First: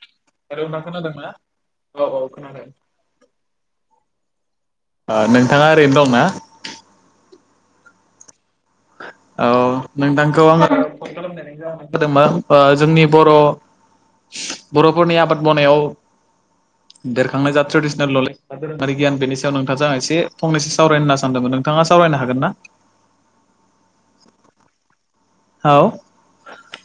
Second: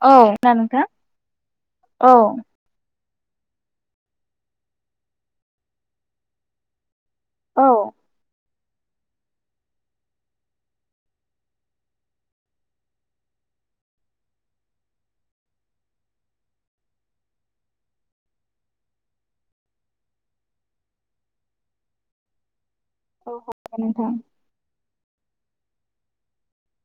औ हेल नोंथां खोनादों ना औ औ खोनादों। आ नोंथाङा ओरैनो दं ना। औ औ नोंथांखौ आङो जादों मा जोंनि बर' बर'फोरनि आबाद मावनायाव देरखांनाय जा ट्रेडिसनेल न'ले द धोरोमारि गिय बेनि सायाव नोंथाङा ज आं एसेंनैो सावरायनो होनना सानदोंमोन नोंथाङा सावरायनो हागोन ना। औ ज नथां। औ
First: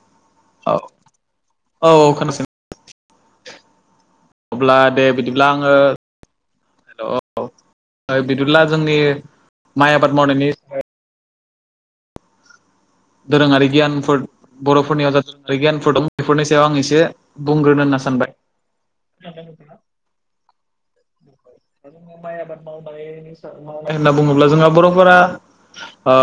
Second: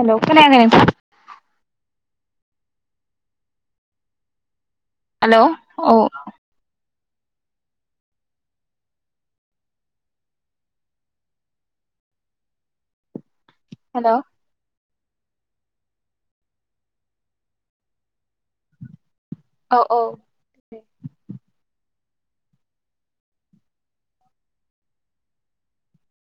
हेल' खोनायाखै औ नोंथां। औ औ खोनस अब्ला दे हेलौ बिदिब्ला आङो औ हेल' बिदिब्ला जोंनि माइ आबाद मावनायनि दोरोङारि हेलौ गियानफोर बर'फोरनियाव जादों गियानफोर दं बेफोरनि सायाव आं एसे बुंग्रोनो होनना सानबाय। दा औ औ जोङो माइ आबाद मावनानै होनना बुङोब्ला जोंहा बर'फोरा ओ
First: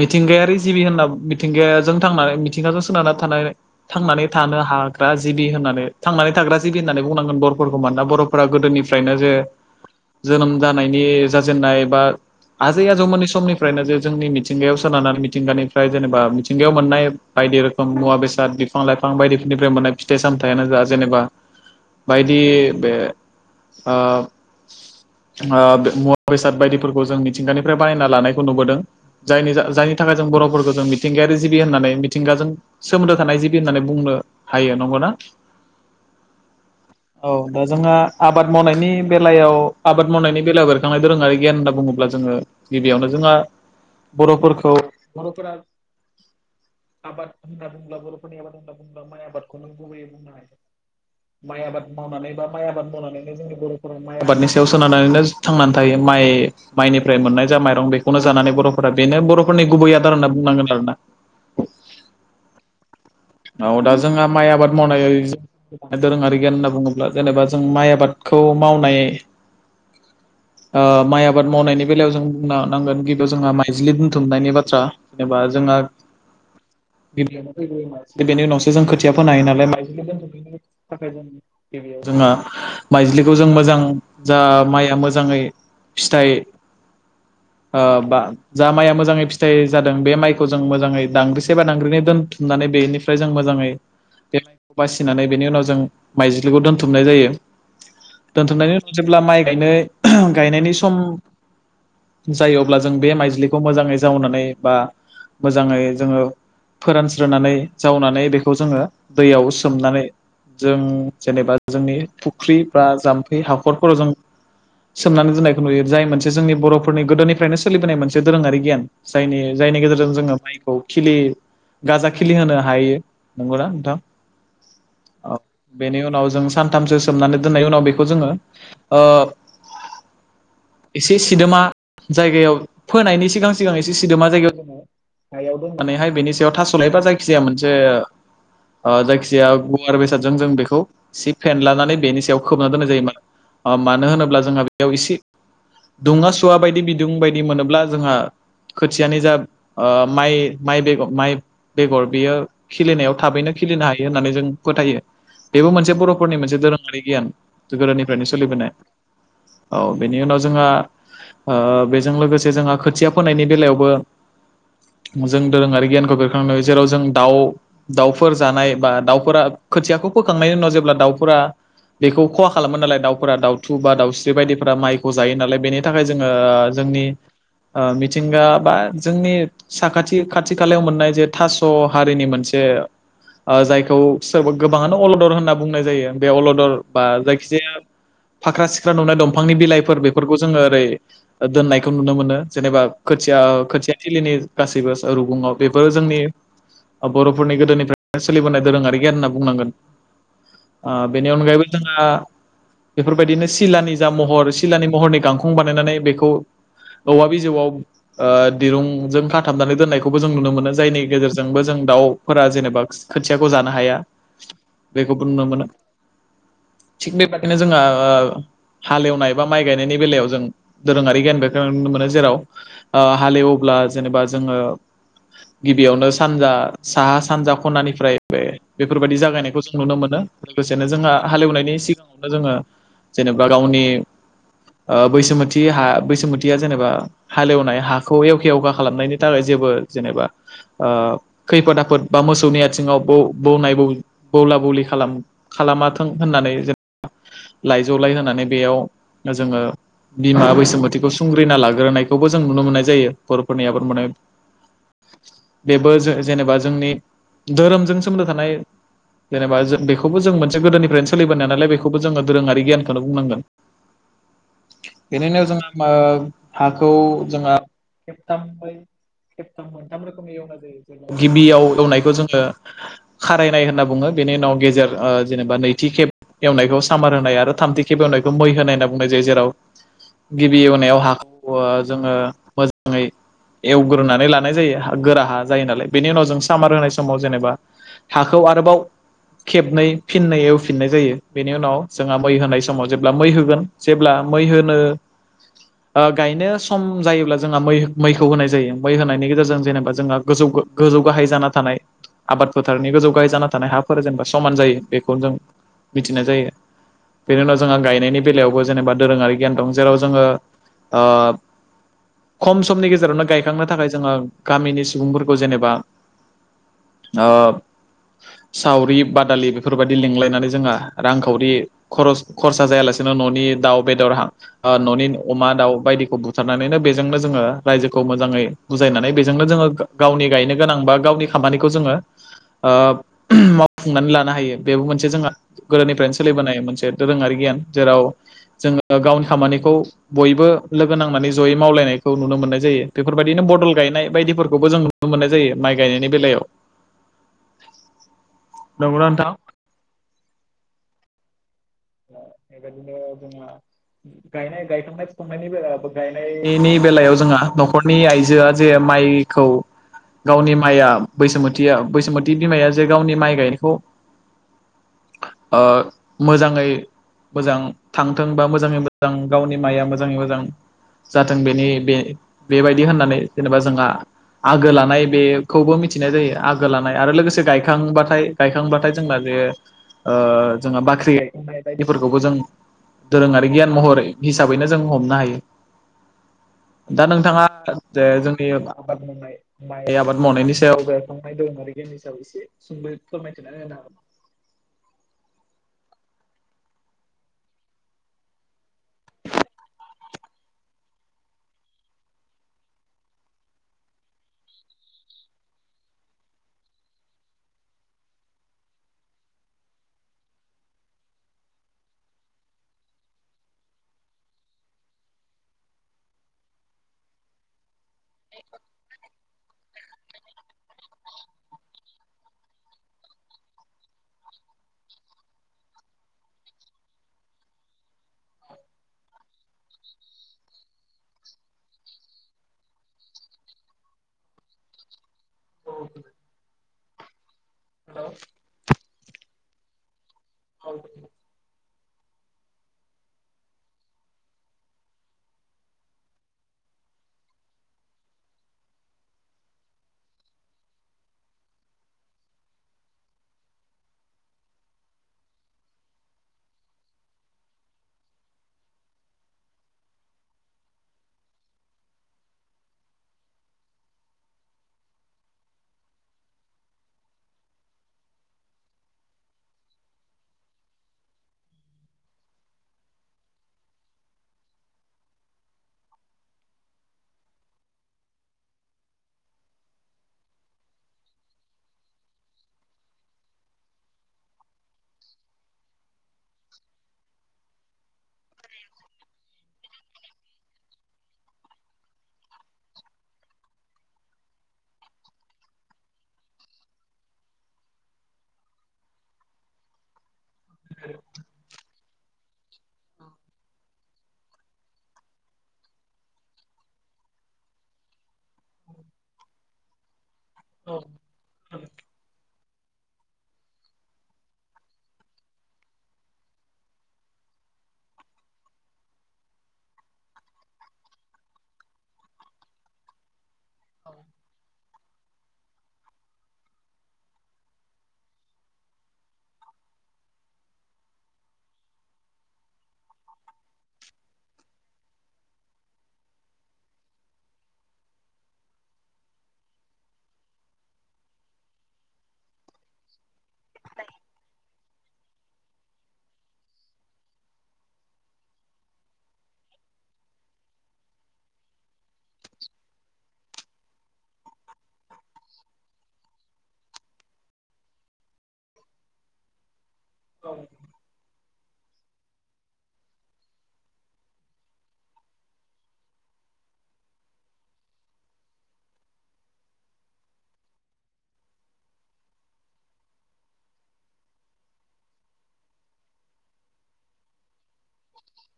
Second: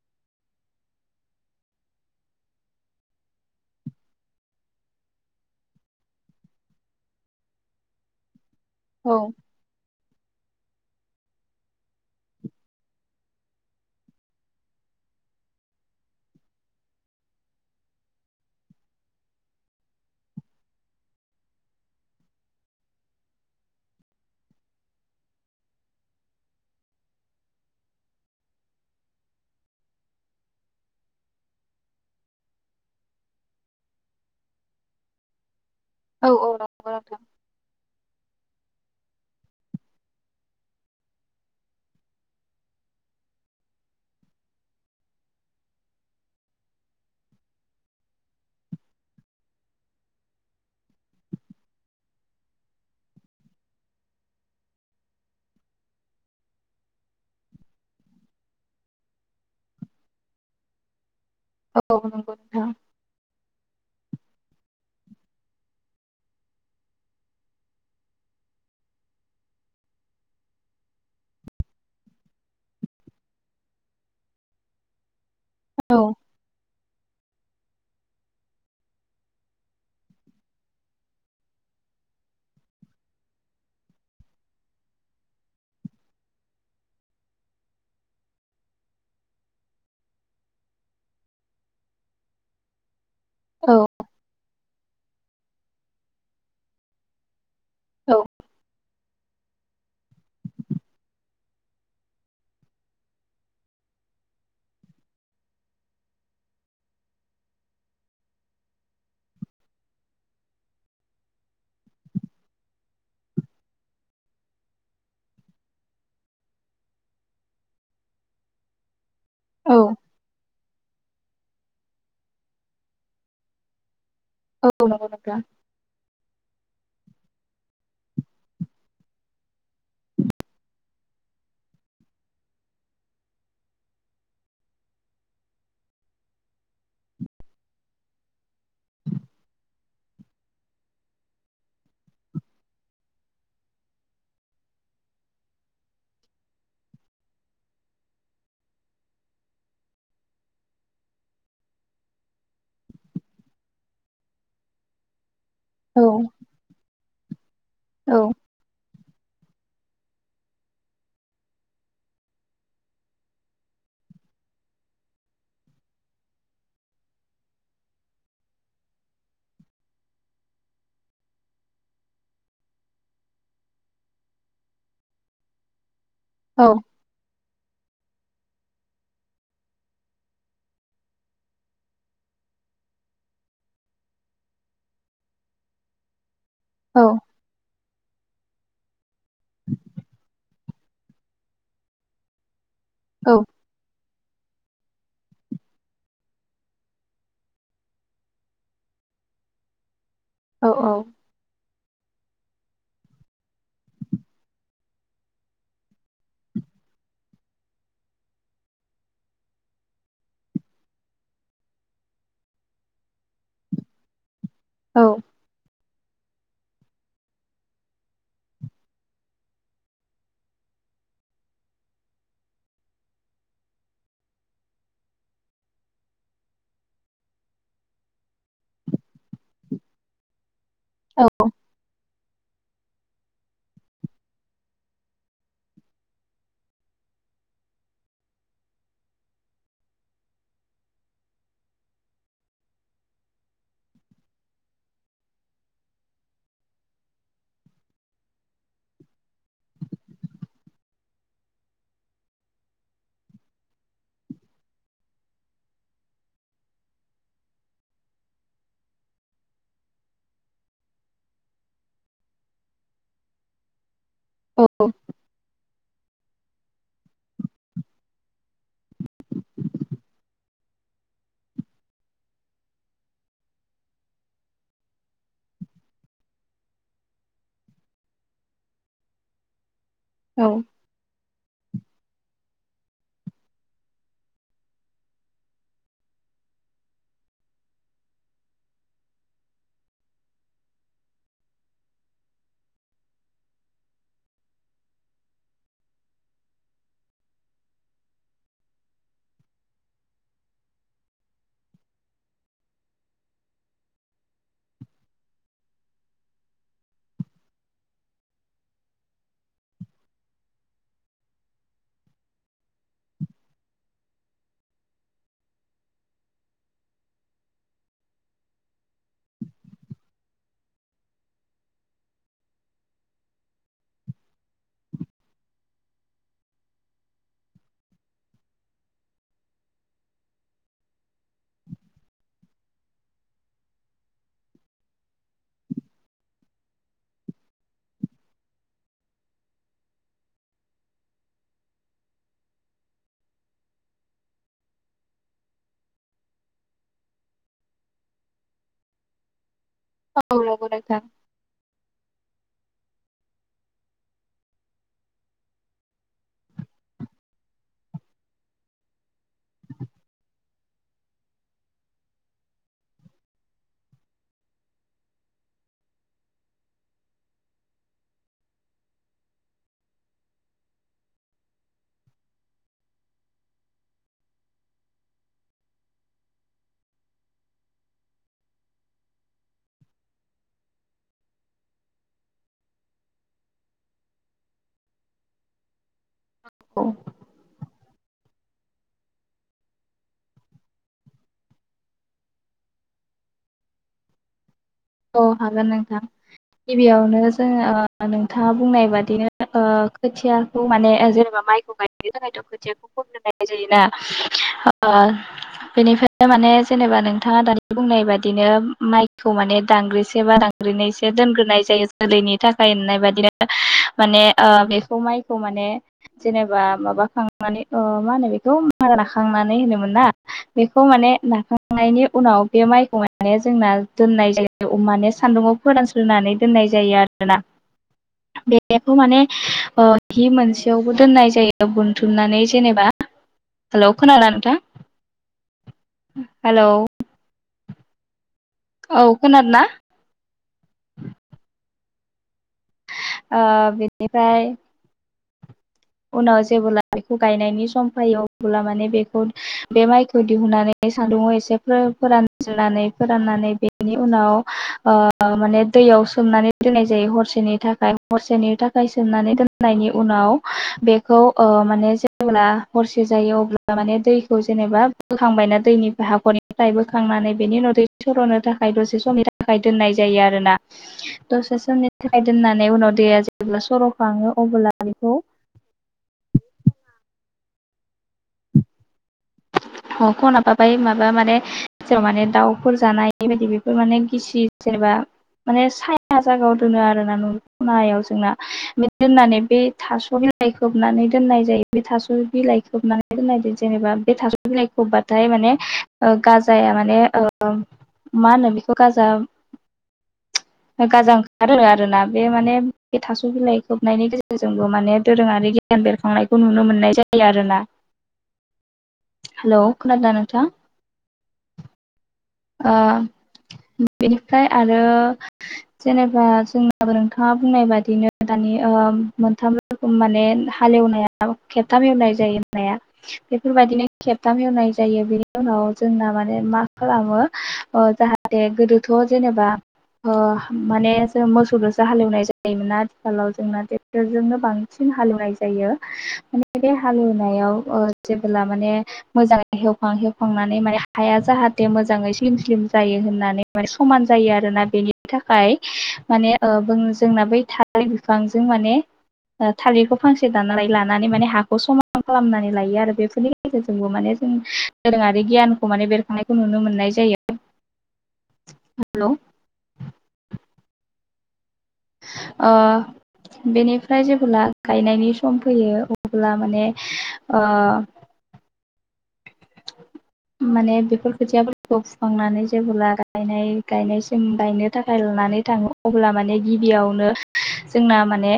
मिथिंगायारि जिबि होनना मिथिंगाजों थांनानै मिथिंगाजों सोनारनानै थानाय। थांनानै थानो हाग्रा जिबि होननानै थांनानै थाग्रा जिबि होननानै बुंनांगोन बर'फोरखौ मानोना बर'फोरा गोदोनि फ्रायनो जे जोनोम जानायनि जाजेननाय बा आजै आजौमोनानि समनिफ्रायनो जों मिथिंगायाव सोनानानै मिथिंगानिफ्राय जेनेबा मिथिंगायाव मोननाय बायदि रोखोम मुवा बेसाद बिफां लाइफां बायदिफोरनिफ्राय मोननाय फिथाइ सामथाइयानो जा जेनेबा बायदि बे ओ ओ मुवा बेसाद बायदिफोरखौ जों मिथिंगानिफ्राय बायना लानायखौ नुबोदों। जायनि जायनि थाखाय जों बर'फोरखौ जों मिथिंगायारि जिबि होननानै मिथिंगाजों सोमोन्दो थानाय जिबि होननानै बुंनो हायो नंगौ ना? औ औ र औ। औ दा जोंहा आबाद मावनायनि बेलायाव आबाद मावनायनि बेलायाव बेरखांनाय दोरोङारि गियान होनना बुङोब्ला जोङो गिबियावनो जोंहा बर'फोरखौ बर'फोरा आबाद होनना बुंबा बर'फोरा आबाद होनबा माइ आबादखौ नों गुबैयै बुंनो हायो माइ आबाद मावनानै बा माइ आबाद मावनानै जोंनि बर'फोर माइ आबादनि सायाव सोनारनानैनो थांनानै थायो माइ माइनिफ्राय मोननाय जा माइरं बेखौनो जानानै बर'फोरा बेनो बर' फोरनि गुबै आदार होनना बुंनांगोन आरोना औ नंगौ नोंथां औ दा जोंहा माइ आबाद मावनाय दोरोङारि गियान होनना बुङोब्ला जेनेबा जों माइ आबादखौ मावनाय ओ माइ आबाद मावनायनि बेलायाव जों बुंनो नांगोन गिबियाव जोंहा माइज्लि बुथुमनायनि बाथ्रा जेनेबा जोंहा औ गिबियावनो फै बेनि उनावसो जों खोथिया फोनो हायो नालाय माइ थाखाय जों गिबियाव जोंहा माइज्लिखौ जों मोजां जा माइआ मोजाङै फिथाइ बा जा माइया मो मोजाङै फिथाइ जादों बे माइखौ जों मोजाङै दांग्रिसे बा दांग्रिनो दोनथुमनानै बेनि ओमफ्राय जों मोजाङै औ बेखौ बासिनानै बेनि उनाव जों माइजिलिखौ दोनथुमनाय जायो औ दोनथुमनाय नि उनाव जेब्ला माइ गायनाय गायनायनि सम जायो अब्ला जों बे माइज्लिखौ मोजाङै जावनानै बा मोजाङै जोङो फोरानस्रानै जावनानै बेखौ जोङो दैयाव सोमनानै जों जेनेबा जोंनि फुख्रि बा जाम्फै हाखरफोराव जों सोमनानै दोननायखौ नुयो जाय मोनसे जोंनि बर'फोरनि गोदोनिफ्रायनो सोलिबोनाय मोनसे दोरोङारि गियान। जायनि औ जायनि गेजेरजों जोङो माइखौ खिलि गाजा खिलि होनो हायो नंगौना नोंथां औ नंगौ औ नोथां बेनि उनाव जों सानथामसो सोमनानै दोननायनि उनाव बेखौ जोङो एसे सिदोमा जायगायाव फोनायनि सिगां सिगां एसे सिदोमा जायगायाव ज हायाव दं मानेहाय बेनि सायाव थास' लायबा जायखिजाया मोनसे जायखिजाया गुवार बेसादजों जों बेखौ सि फेनलानानै बेनि सायाव खोबना दोननाय जायोमोन। मानो होनोब्ला जोंहा बेयाव एसे दुङा सुवा बायदि बिदुं बायदि मोनोब्ला जोंहा खोथियानि जा माइ माइ बेग माइ बेगर बियो खिलिनायाव थाबैनो खिलिनो हायो होननानै जों फोथायो बेबो मोनसे औ बर'फोरनि मोनसे दोरोङारि गियान औ गोदोनिफ्रायनो सोलिबोनाय औ बेनि उनाव जोंहा बेजों लोगोसे जोंहा खोथिया फोनायनि बेलायावबो जों दोरोङारि गियानखौ बेरखांनो नुयो जेराव जों दाउ दाउफोर जानाय बा दाउफोरा खोथियाखौ फोखांनायनि उनाव जेब्ला दाउफोरा बेखौ खहा खालामो नालाय दाउफोरा दाउथु बा दाउस्रि बायदिफोरा माइखौ जायो नालाय बेनि नि थाखाय जोङो औ जोंनि मिथिंगा बा जोंनि साखाथि खाथि खालायाव मोननाय जे थास' हारिनि मोनसे जायखौ सोरबा गोबाङानो अलदर होनना बुंनाय जायो बे अलदर बा जायखि जाया फाख्रा सिख्रा नुनाय दंफांनि बिलाइफोर बेफोरखौ जोङो ओरै दोननायखौ नुनो मोनो जेनेबा खोथिया खोथिया थलिनि गासैबो रुगुङाव बेफोरो जोंनि बर'फोरनि गोदोनिफ्राय सोलिबोनाय दोरोङारि गियान होनना बुंनांगोन औ बेनि अनगायैबो जोंहा बेफोरबायदिनो सिलानि जा महर सिलानि महरनि गांखं बानायनानै बेखौ औवा बिजौआव ओ दिरुंजों खाथाबनानै दोननायखौबो जों नुनो मोनो जायनि गेजेरजोंबो जों दाउफोरा जेनेबा खोथियाखौ जानो हाया औ बेखौबो नुनो मोनो थिग बेबादिनो जोंङो ओ हालेवनाय बा माइ गायनायनि बेलायाव जों दोरोङारि गियान बेखौ नुनो मोनो जेराव हालेवब्ला जेनेबा जोङो गिबियावनो सानजा साहा सानजा खनानिफ्राय बे बेफोरबायदि जागायनायखौ जों नुनो मोनो लोगोसेनो जोंहा नंगौ हालेवनायनि सिगाङावनो जोङो जेनेबा गावनि बैसोथि हा बैसोथिया जेनेबा हालेवनाय हाखौ एवखे एवखा खालामनायनि थाखाय जेबो जेनेबा ओ खैफोद आफोद बा मोसौनि आथिङाव बौ बौनाय बौ बौला बौलि खालाम खालामाथों होननानै जेन लाइजौलाय होनानै बेयाव जोङो बिमा बैसोमथिखौ सुंग्रिना लाग्रोनायखौबो जों नुनो मोन्नाय जायो बर'फोरनि आबाद मावनाय बेबो जे जेनेबा जोंनि धोरोमजों सोमोन्दो थानाय जेनेबा जों बेखौबो जों मोनसे गोदोनिफ्रायनो सोलिबोनायाया नालाय बेखौबो जोङो दोरोङारि गियानखौनो बुंनांगोन [inaudible] बेनिनो जों ओ हाखौ जोंहा [unintelligible] [unintelligible] गिबियाव एवनायखौ जोङो खारायनाय होनना बुङो बेनि उनाव गेजेर जेनेबा नैथि खेब एवनायखौ सामार होनाय आरो थामथि खेब एवनायखौ मै होनाय होनना बुंनाय जायो जेराव गिबि एनायाव हाखौ जोङो मोजाङै एवग्रोनानै लानाय जायो गोरा जायो नालाय बेनि उनाव जों सामार होनाय समाव जेनेबा हाखौ आरोबाव खेबनै फिननाय एवफिननाय जायो बेनि उनाव जोंहा मै होनाय समाव जेब्ला मै होगोन जेब्ला मै होनो गायनो सम जायोब्ला जोंहा मै मैखौ होनाय जायो मै होनायनि गेजेरजों जेनेबा जोंहा गोजौ गोजौ गाहाय जाना थानाय आबाद फोथारनि गोजौ गाहाय जाना थानाय हाफोरा जेनेबा समान जायो बेखौनो जों मिथिनाय जायो बेनि उनाव जोंहा गायनायनि बेलायावबो जेनेबा दोरोङारि गिय दं जेराव जोङो ओ खम समनि गेजेरावनो गायखांनो थाखाय जोङो गामिनि सुबुंफोरखौ जेनेबा अ सावरि बादालि बेफोरबायदि लिंलायनानै जोंहा रांखावरि खरस खरसा जायालासिनो न'नि दाउ बेदर हा न'नि अमा दाउ बायदिखौ बुथारनानैनो बेजोंनो जोङो रायजोखौ मोजाङै बुजायनानै बेजोंनो जोङो गावनि गायनो गोनां बा गावनि खामानिखौ जोङो ओ मावफुंनानै लानो हायो बेबो मोनसे जोंहा गोदोनिफ्रायनो सोलिबोनाय मोनसे दोरोङारि गियान जेराव जोङो गावनि खामानिखौ बयबो लोगो नांनानै जयै मावलायनायखौ नुनो मोन्नाय जायो बेफोरबायदिनो बदल गायनाय बायदिफोरखौबो जों नुनो मोननाय जायो माइ गायनायनि बेलायाव नंगौना नोंथां [unintelligible] [unintelligible] नायनि बे गायनायनि बेलायाव जोंहा न'खरनि आइजोआ जे माइ खौ गावनि माइआ बैसथिया बैसुमत बिमाया जे गावनि माइ गायनायखौ ओ मोजाङै मोजां थांथोंबा मोजाङै मोजां गावनि माइआ मोजाङै मोजां जाथों बेनि बे बेबायदि होननानै जेनेबा जोंहा आगो लानाय बेखौबो मिथिनाय जायो आगो लानाय आरो लोगोसे गायखांबाथाय गायखांबाथाय जोंना बे ओ जोंहा बाख्रि गायखननाय बेफोरखौबो जों दोरोङारि गियान महर हिसाबैनो जों हमनो हायो औ दा नोंथाङा जे जोंनि आबाद मावनाय माइ आबाद मावनायनि सायाव बेरखांनाय दं आरोखि बेनि सायाव एसे सोंबा फोरमायथिना होनो हागोन औ हागोन नोंथां गिबियावनो जोङो नोंथाङा बुंनाय बादिनो खोथियाखौ माने जेनेबा माइखौ गायनो थाखाय खोथियाखौथ' फोग्रोनाय जायोना ओ बेनिखायनो माने जेनेबा नोंथाङा दानि बुंनाय बायदिनो माइखौ माने दांग्रिसे बा दांग्रिनैसो दोनग्रोनाय जायो जोलैनि थाखाय होननाय बादिनो माने ओ बेखौ माइखौ माने जेनेबा माबाखांनानै ओ मा होनो बेखौ मारा नाखांनानै होनोमोन ना बेखौ माने नाखांनायनि उनाव बे माइखौ माने जोंना दोननाय जायो औ माने सान्दुंङाव फोरानस्रोनानै दोननाय जायो आरोना [inaudible] बेखौ माने ओ हि मोनसेयावबो दोननाय जायो बुथुमनानै जेनेबा हेलौ खोनादों ना नोंथां हेलौ हेलौ औ खोनादोंना औ ओ बिनिफ्राय उनाव जेबोब्ला बेखौ गायनायनि सम फैयो अब्ला माने बेखौ बे माइखौ दिहुननानै सान्दुङाव एसे फोरानजनानै फोराननानै बेनि उनाव ओ ओ माने दैयाव सोमनानै दोननाय जायो हरसेनि थाखाय हरसेनि थाखाय सोमनानै दोननायनि उनाव बेखौ ओ माने जेब्ला हरसे जायो अब्ला माने दैखौ जेनेबा बोखांबायना दैनि हाखरनिफ्राय बोखांनानै बेनि उदै सर'नो थाखाय दसेस' निटा फ्राय दोननाय जायो आरोना दसे समनि थाखाय दोननानै उनाव दैया जेब्ला सर' खाङो अब्ला बेखौ हखनाफाबाय माबा माने जेनेबा माने दाउफोर जानो हयिबायदि बेफोर माने गिसि जेनेबा माने सा फा जागाव दोनो आरोना मायाव जोंना बे दोननानै बे थास' बिलाइ खोबनानै दोननाय जायो बे थास' बिलाइ खोबनानै दोननायदो जेनेबा बे थास बिलाइखौबाथाय माने गाजाया माने ओ मा होनो बेखौ गाजा गाजा ओंखारो आरोना बे माने बे थास' बिलाइ खोबनायनि गेजेरजोंबो माने दोरोङारि गियान बेरखांनायखौ नुनो मोननाय जाय जायो आरोना हेलौ खनादों ना नोंथां औ ओ बेनिफ्राय आरो जेनेबा जोंनाबो नोंथाङा बुंनाय बादिनो दानि ओ मोनथाम रोखोम माने हालेवनाया खेबथाम एवनाय जायो बाया बेफोरबायदिनो खेबथाम एवनाय जायो बेनि उनाव जोंना माने मा खालामो ओ जाहाथे गोदोथ' जेनेबा ओ माने जों मोसौदोसो हालेवनाय जायोमोना आथिखालाव जोंना ट्रेक्टरजोंनो बां सिन हालेवनाय जायो माने बे हालेवनायाव ओ जेबोब्ला माने मोजाङै हेवखां हेवखांनानै माने हाया जाहाथे मोजाङै स्लिम स्लिम जायो होननानै मानेसमान जायोआरोना बेनि थाखाय माने ओ बों जोंना बै था राय बिफांजों माने थालिरखौ फांसे दाननानै लानानै माने हाखौ समान खालामनानै लायो आरो बेफोरनि गेजेरजोंबो माने जों दोरोङारि गियानखौ माने बेरखांनायखौ नुनो मोननाय जायो हेल' औ ओ बेनिफ्राय जेबोला गायनायनि सम फैयो अब्ला माने माने बेफोर खोथियाफोरखौ फुखांनानै जेबोला गायनाय गायनायसिम गायनो थाखाय लानानै थाङो अब्ला माने गिबियावनो जोंना माने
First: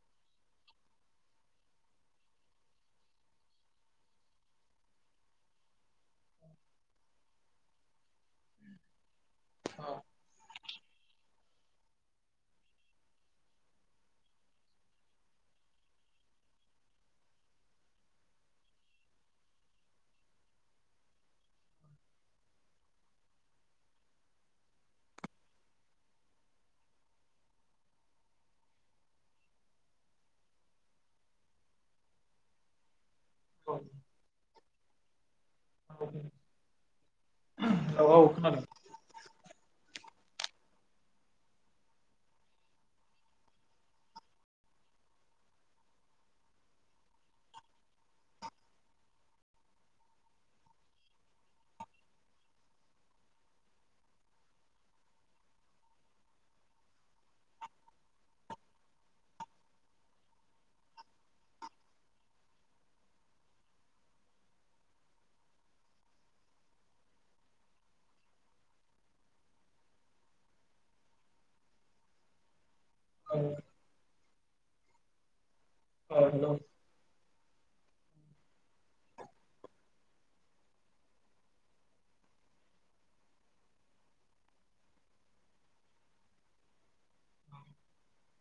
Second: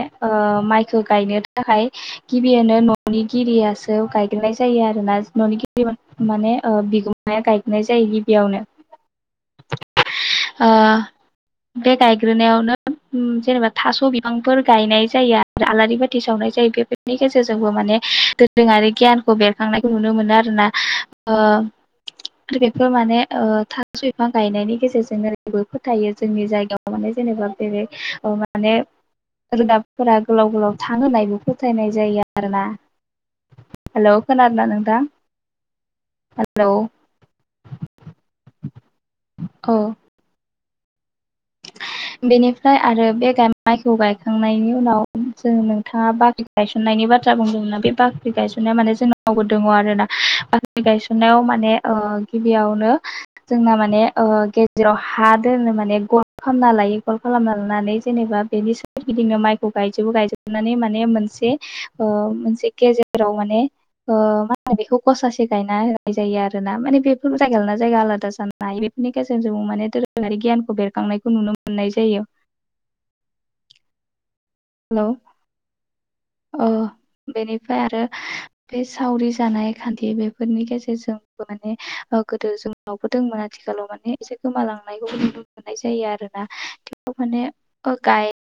माइखौ गायनो थाखाय गिबियावनो न'नि गिरियासो गायगोरनाय जायो आरो ना न'नि ग माने बिगुमाया गायनाय जायो गिबियावनो औ बे गायग्रोनायावनो जेनेबा थास' बिफांफोर गायनाय जायो आलारि बाथि सावनाय जायो बेफोरनि गेजेरजोंबो माने दोरोङारि गियानखौ बे बेरखांनायखौ नुनो मोनो आरोना आरो बेफोर माने थास' बिफां गायनायनि गेजेरजों जेबो फोथायो जोंनि जायगायाव माने जेनेबा बेे माने रोदाफोरा गोलाव गोलाव थाङो होननाबो फोथायनाय जायो आरोना हेल' खोनादोंना नोंथां हागोन हेल' औ औ औ खोनादों बेनिफ्राय आरो बे माइखौ गायखांनायनि उनाव जों नोंथाङा बाख्रि गायसननायनि बाथ्रा बुंदोंमोना बे बाख्रि गायसननाया माने जोंनावबो दङ आरो ना बाख्रि ख्रि गायसननायाव माने गिबियावनो जोंना माने गेजेराव हा दोननो माने ग खालामना लायो गल खालामना लानानै जेनेबा बेनि सोरगिदिङाव माइखौ गायजोबो गायजोबनानै माने मोनसे ओ मोनसे गेजेराव माने ओ मा होनो बेखौ गसासे गायना होनाय जायो आरो ना माने बेफोर जायगा लानानै ना जायगा आलादा जानो नाय बेफोरनि गेजेरजों माने दोरोङारि गियानखौ बेरखांनायखौ नुनो मोननाय जायो औ हेल' अ न औ बेनिफ्राय आरो बे सावरि जानाय खान्थि बेफोरनि गेजेरजों माने गोदो जों बो दंमोन आथिखालाव माने एसे गोमालांनायखौबो नुनो मोननाय जायो आरो ना थेवबो माने अ गाय